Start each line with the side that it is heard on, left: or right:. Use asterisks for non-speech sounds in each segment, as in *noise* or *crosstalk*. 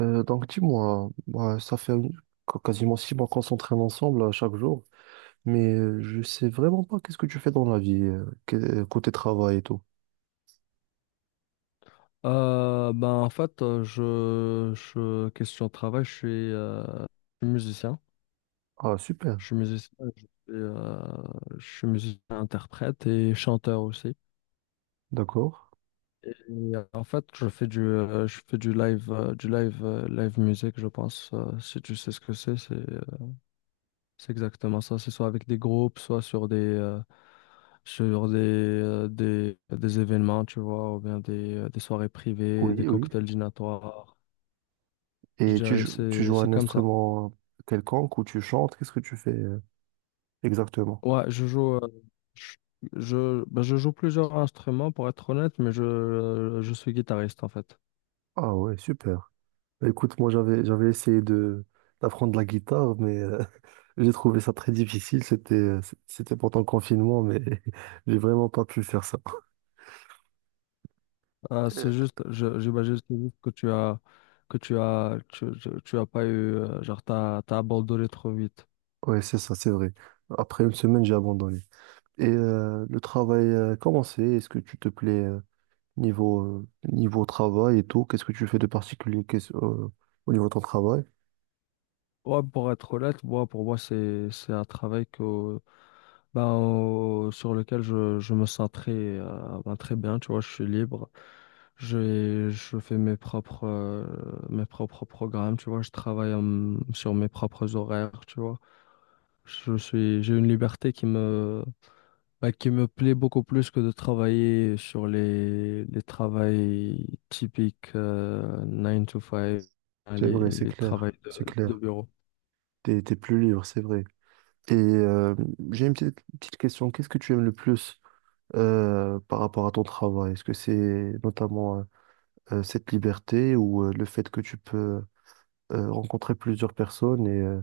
right: Donc dis-moi, bah, ça fait quasiment six mois qu'on s'entraîne ensemble chaque jour, mais je sais vraiment pas qu'est-ce que tu fais dans la vie, côté travail et tout.
left: Ben en fait, je question de travail, je suis musicien.
right: Ah super,
left: Je suis musicien, je suis, euh, je suis musicien interprète et chanteur aussi.
right: d'accord.
left: Et en fait, je fais du live, live musique, je pense. Si tu sais ce que c'est, c'est exactement ça. C'est soit avec des groupes, soit sur des événements, tu vois, ou bien des soirées privées, des
right: Oui, oui.
left: cocktails dînatoires. Je
right: Et tu
left: dirais,
right: joues, tu joues
left: c'est
right: un
left: comme ça.
right: instrument quelconque ou tu chantes, qu'est-ce que tu fais exactement?
left: Ouais, je, je, ben, je joue plusieurs instruments pour être honnête, mais je suis guitariste en fait.
right: Ah ouais, super. Bah, écoute, moi j'avais essayé de d'apprendre la guitare, mais *laughs* j'ai trouvé ça très difficile. C'était pendant le confinement, mais *laughs* j'ai vraiment pas pu faire ça.
left: C'est juste, j'imagine c'est juste que tu as, tu as pas eu, genre t'as abandonné trop vite.
right: Ouais, c'est ça, c'est vrai. Après une semaine, j'ai abandonné. Et le travail, comment c'est? Est-ce que tu te plais niveau travail et tout? Qu'est-ce que tu fais de particulier au niveau de ton travail?
left: Ouais, pour être honnête, moi, pour moi, c'est un travail que, sur lequel je me sens ben, très bien, tu vois, je suis libre. Je fais mes propres programmes, tu vois, sur mes propres horaires, tu vois. J'ai une liberté qui me, ben, qui me plaît beaucoup plus que de travailler sur les travails typiques, 9 to 5,
right: C'est vrai, c'est
left: les
right: clair,
left: travails
right: c'est
left: de
right: clair.
left: bureau.
right: T'es plus libre, c'est vrai. Et j'ai une petite, petite question. Qu'est-ce que tu aimes le plus par rapport à ton travail? Est-ce que c'est notamment cette liberté ou le fait que tu peux rencontrer plusieurs personnes et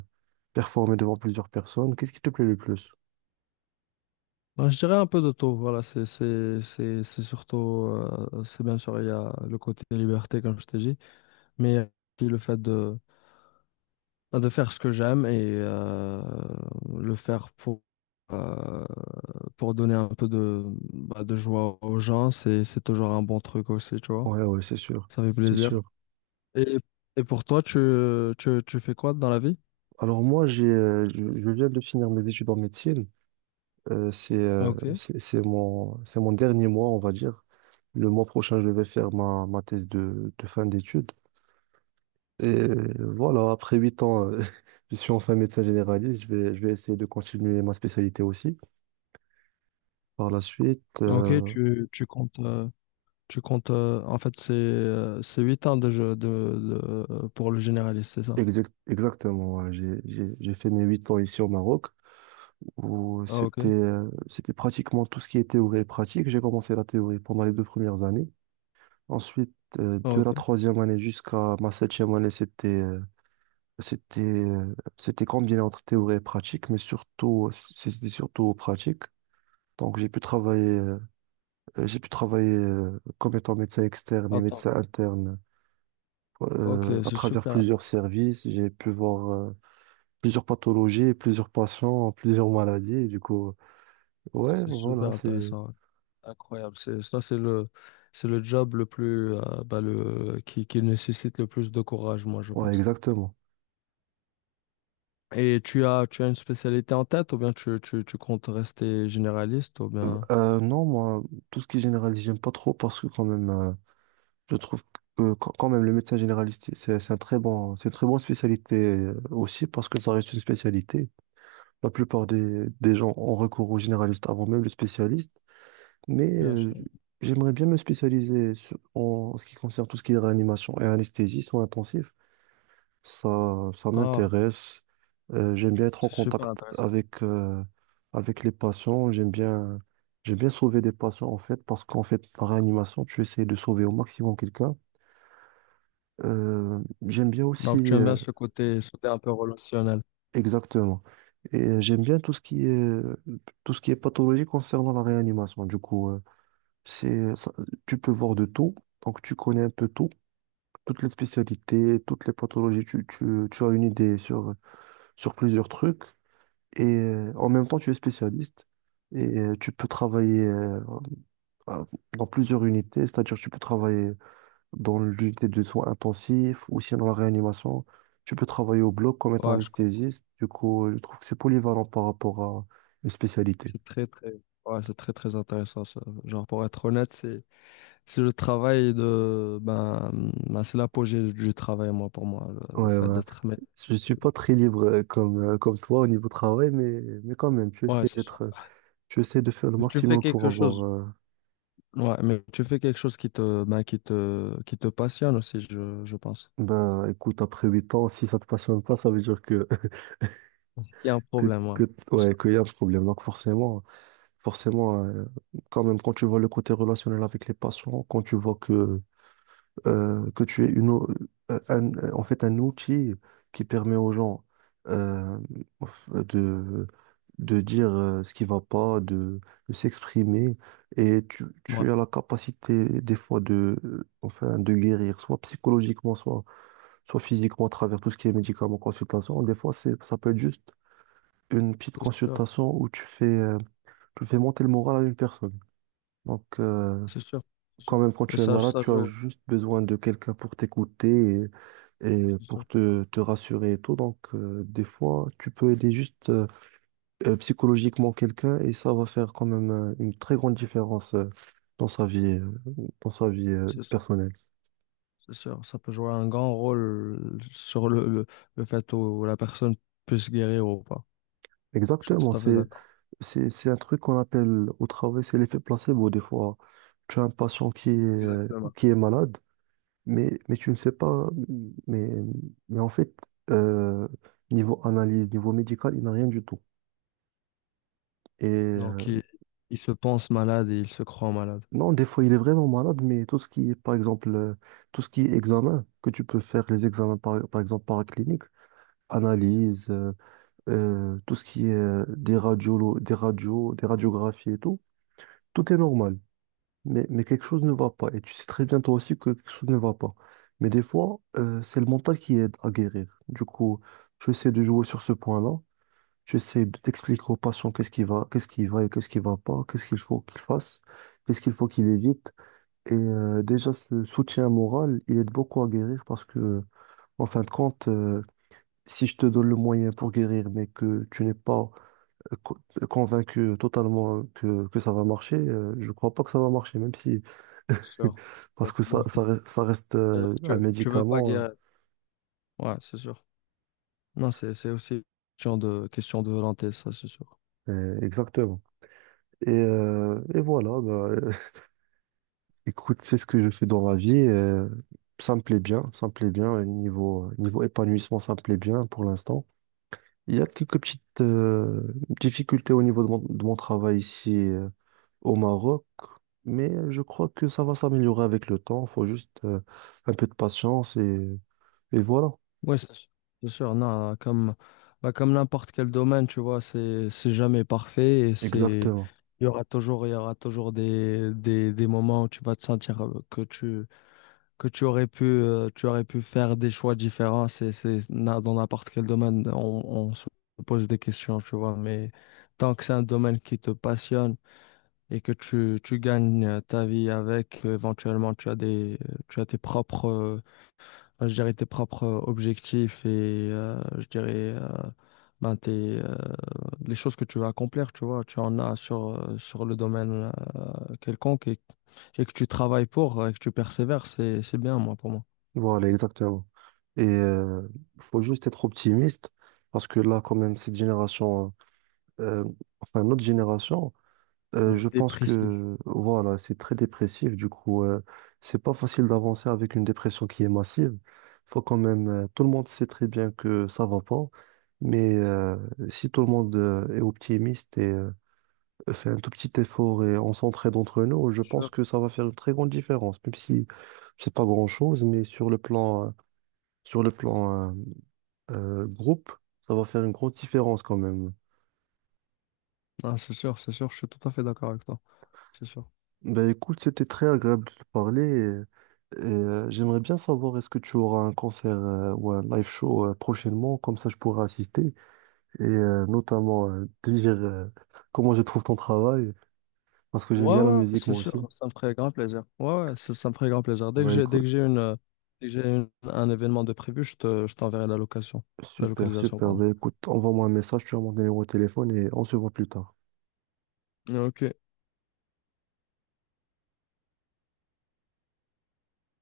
right: performer devant plusieurs personnes? Qu'est-ce qui te plaît le plus?
left: Ben, je dirais un peu de tout, voilà, c'est surtout, c'est bien sûr, il y a le côté liberté, comme je t'ai dit, mais il y a aussi le fait de, ben, de faire ce que j'aime et le faire euh, pour donner un peu de, bah, de joie aux gens, c'est toujours un bon truc aussi, tu vois,
right: Ouais, ouais, c'est sûr,
left: ça fait
right: c'est
left: plaisir.
right: sûr.
left: Et, et pour toi, tu fais quoi dans la vie?
right: Alors moi, je viens de finir mes études en médecine. Euh, c'est, euh,
left: Ok,
right: c'est, c'est mon, c'est mon dernier mois, on va dire. Le mois prochain, je vais faire ma thèse de fin d'études. Et voilà, après huit ans, *laughs* je suis enfin médecin généraliste. Je vais essayer de continuer ma spécialité aussi. Par la suite,
left: ok, tu comptes, tu comptes, en fait, c'est 8 ans de pour le généraliste, c'est ça?
right: exactement, ouais, j'ai fait mes huit ans ici au Maroc. où
left: Ah,
right: c'était
left: ok.
right: euh, c'était pratiquement tout ce qui est théorie et pratique. J'ai commencé la théorie pendant les deux premières années. Ensuite,
left: Ah,
right: de la
left: ok.
right: troisième année jusqu'à ma septième année, c'était combiné entre théorie et pratique, mais surtout c'était surtout pratique. Donc j'ai pu travailler comme étant médecin externe et
left: Attends.
right: médecin interne
left: Ok,
right: à travers plusieurs services. J'ai pu voir plusieurs pathologies, plusieurs patients, plusieurs maladies. Et du coup, ouais,
left: c'est
right: voilà,
left: super
right: c'est
left: intéressant. Ouais. Incroyable. Ça, c'est le job le plus, bah, qui nécessite le plus de courage, moi, je
right: ouais,
left: pense.
right: exactement.
left: Et tu as une spécialité en tête ou bien tu comptes rester généraliste ou bien...
right: Non, moi, tout ce qui est généraliste, j'aime pas trop parce que quand même, je trouve que quand même le médecin généraliste, c'est un très bon, c'est une très bonne spécialité aussi parce que ça reste une spécialité. La plupart des gens ont recours au généraliste avant même le spécialiste, mais
left: Bien sûr.
right: j'aimerais bien me spécialiser en ce qui concerne tout ce qui est réanimation et anesthésie soins intensifs. Ça
left: Ah,
right: m'intéresse. J'aime bien être en
left: c'est super
right: contact
left: intéressant.
right: avec, euh, avec les patients. J'aime bien sauver des patients, en fait, parce qu'en fait, par réanimation, tu essaies de sauver au maximum quelqu'un. Euh, J'aime bien aussi,
left: Donc, tu aimes bien ce côté un peu relationnel.
right: exactement. Et j'aime bien tout ce qui est pathologie concernant la réanimation. Du coup, c'est, ça- tu peux voir de tout. Donc, tu connais un peu tout, toutes les spécialités, toutes les pathologies. Tu as une idée sur plusieurs trucs. Et en même temps tu es spécialiste et tu peux travailler à- dans plusieurs unités, c'est-à-dire tu peux travailler dans l'unité de soins intensifs ou sinon dans la réanimation, tu peux travailler au bloc comme étant
left: Ouais, je comprends.
right: anesthésiste. Du coup, je trouve que c'est polyvalent par rapport à une spécialité.
left: C'est très très Ouais, c'est très très intéressant ça. Genre pour être honnête, c'est le travail de ben, ben, c'est l'apogée du travail moi pour moi le
right: Ouais,
left: fait
right: voilà.
left: d'être maître.
right: Je suis pas très libre comme toi au niveau travail, mais quand même,
left: Ouais, c'est sûr.
right: tu essaies de faire le
left: Mais Tu fais
right: maximum pour
left: quelque chose
right: avoir,
left: Ouais, mais tu fais quelque chose qui te ben, qui te passionne aussi je pense.
right: ben, écoute, après 8 ans, si ça te passionne pas, ça veut dire que
left: Il y a un
right: que,
left: problème, ouais.
right: que,
left: C'est
right: ouais,
left: sûr.
right: qu'il y a un problème. Donc forcément, quand même, quand tu vois le côté relationnel avec les patients, quand tu vois que tu es en fait un outil qui permet aux gens euh, de, de dire ce qui va pas, de s'exprimer, et tu as la capacité des fois enfin, de guérir, soit psychologiquement, soit physiquement à travers tout ce qui est médicaments, consultation. Des fois, ça peut être juste une petite
left: Ouais,
right: consultation où tu fais monter le moral à une personne. Donc,
left: c'est sûr. C'est
right: quand
left: sûr.
right: même, quand
left: C'est sûr. Et
right: tu es
left: ça
right: malade,
left: ça
right: tu as
left: joue
right: juste besoin de quelqu'un pour t'écouter et
left: C'est
right: pour
left: sûr.
right: te rassurer et tout. Donc, des fois, tu peux aider juste psychologiquement quelqu'un et ça va faire quand même une très grande différence dans sa vie, euh, dans sa vie
left: C'est sûr.
right: personnelle.
left: C'est sûr, ça peut jouer un grand rôle sur le fait où la personne puisse guérir ou pas. Je suis
right: Exactement,
left: tout à fait
right: c'est,
left: d'accord.
right: c'est, c'est un truc qu'on appelle au travail, c'est l'effet placebo. Des fois, tu as un patient
left: Exactement.
right: qui est malade. Mais tu ne sais pas, mais, mais en fait, euh, niveau analyse, niveau médical, il n'a rien du tout. Et
left: Donc, il se pense malade et il se croit malade.
right: non, des fois, il est vraiment malade, mais tout ce qui est examen, que tu peux faire les examens, par exemple, paracliniques, analyse, tout ce qui est des radios, des radiographies et tout, tout est normal. Mais quelque chose ne va pas. Et tu sais très bien toi aussi que quelque chose ne va pas. Mais des fois, c'est le mental qui aide à guérir. Du coup, j'essaie de jouer sur ce point-là. J'essaie de t'expliquer au patient qu'est-ce qui va et qu'est-ce qui va pas, qu'est-ce qu'il faut qu'il fasse, qu'est-ce qu'il faut qu'il évite. Et déjà, ce soutien moral, il aide beaucoup à guérir parce que, en fin de compte, si je te donne le moyen pour guérir, mais que tu n'es pas euh, co- convaincu totalement que ça va marcher, je crois pas que ça va marcher, même si
left: C'est
right: *laughs*
left: sûr. C'est
right: parce
left: sûr.
right: que ça, ça,
left: Vachement.
right: reste ça reste,
left: Alors que tu,
right: un
left: tu veux pas
right: médicament, hein.
left: guérir. Ouais, c'est sûr. Non, c'est aussi une question de volonté, ça, c'est sûr.
right: Exactement. Et voilà, bah, *laughs* écoute, c'est ce que je fais dans la vie. Ça me plaît bien, ça me plaît bien. Niveau épanouissement, ça me plaît bien pour l'instant. Il y a quelques petites difficultés au niveau de mon travail ici au Maroc, mais je crois que ça va s'améliorer avec le temps. Il faut juste un peu de patience et voilà.
left: Oui, c'est sûr. C'est sûr. Non, comme, bah, comme n'importe quel domaine, tu vois, c'est jamais parfait et
right: Exactement.
left: il y aura toujours des moments où tu vas te sentir que tu aurais pu faire des choix différents. Dans n'importe quel domaine, on se pose des questions, tu vois. Mais tant que c'est un domaine qui te passionne et que tu gagnes ta vie avec, éventuellement, tu as des, tu as tes ben, je dirais, tes propres objectifs et, je dirais, ben, les choses que tu veux accomplir, tu vois. Tu en as sur le domaine, quelconque et que tu travailles pour, et que tu persévères, c'est bien, moi, pour moi.
right: Voilà, exactement. Et il faut juste être optimiste parce que là, quand même, cette génération, euh, enfin notre génération, je pense
left: Dépressif.
right: que voilà, c'est très dépressif. Du coup, c'est pas facile d'avancer avec une dépression qui est massive. Faut quand même, tout le monde sait très bien que ça va pas, mais si tout le monde est optimiste et fait un tout petit effort et on s'entraide entre nous, je pense
left: Sûr.
right: que ça va faire une très grande différence, même si c'est pas grand-chose, mais sur le plan groupe, ça va faire une grande différence quand même.
left: Ah, c'est sûr, je suis tout à fait d'accord avec toi. C'est sûr.
right: Ben écoute, c'était très agréable de te parler j'aimerais bien savoir est-ce que tu auras un concert ou un live show prochainement, comme ça je pourrai assister et notamment te dire *laughs* comment je trouve ton travail parce que j'aime
left: Ouais,
right: bien la
left: ouais,
right: musique
left: c'est
right: moi aussi.
left: sûr, ça me ferait grand plaisir. Ouais, ouais, ça me ferait grand plaisir.
right: Ben écoute,
left: Dès que un événement de prévu, je t'enverrai la location. La
right: super,
left: localisation,
right: super.
left: pardon.
right: Ben écoute, envoie-moi un message, tu as mon numéro de téléphone et on se voit plus tard.
left: Ok.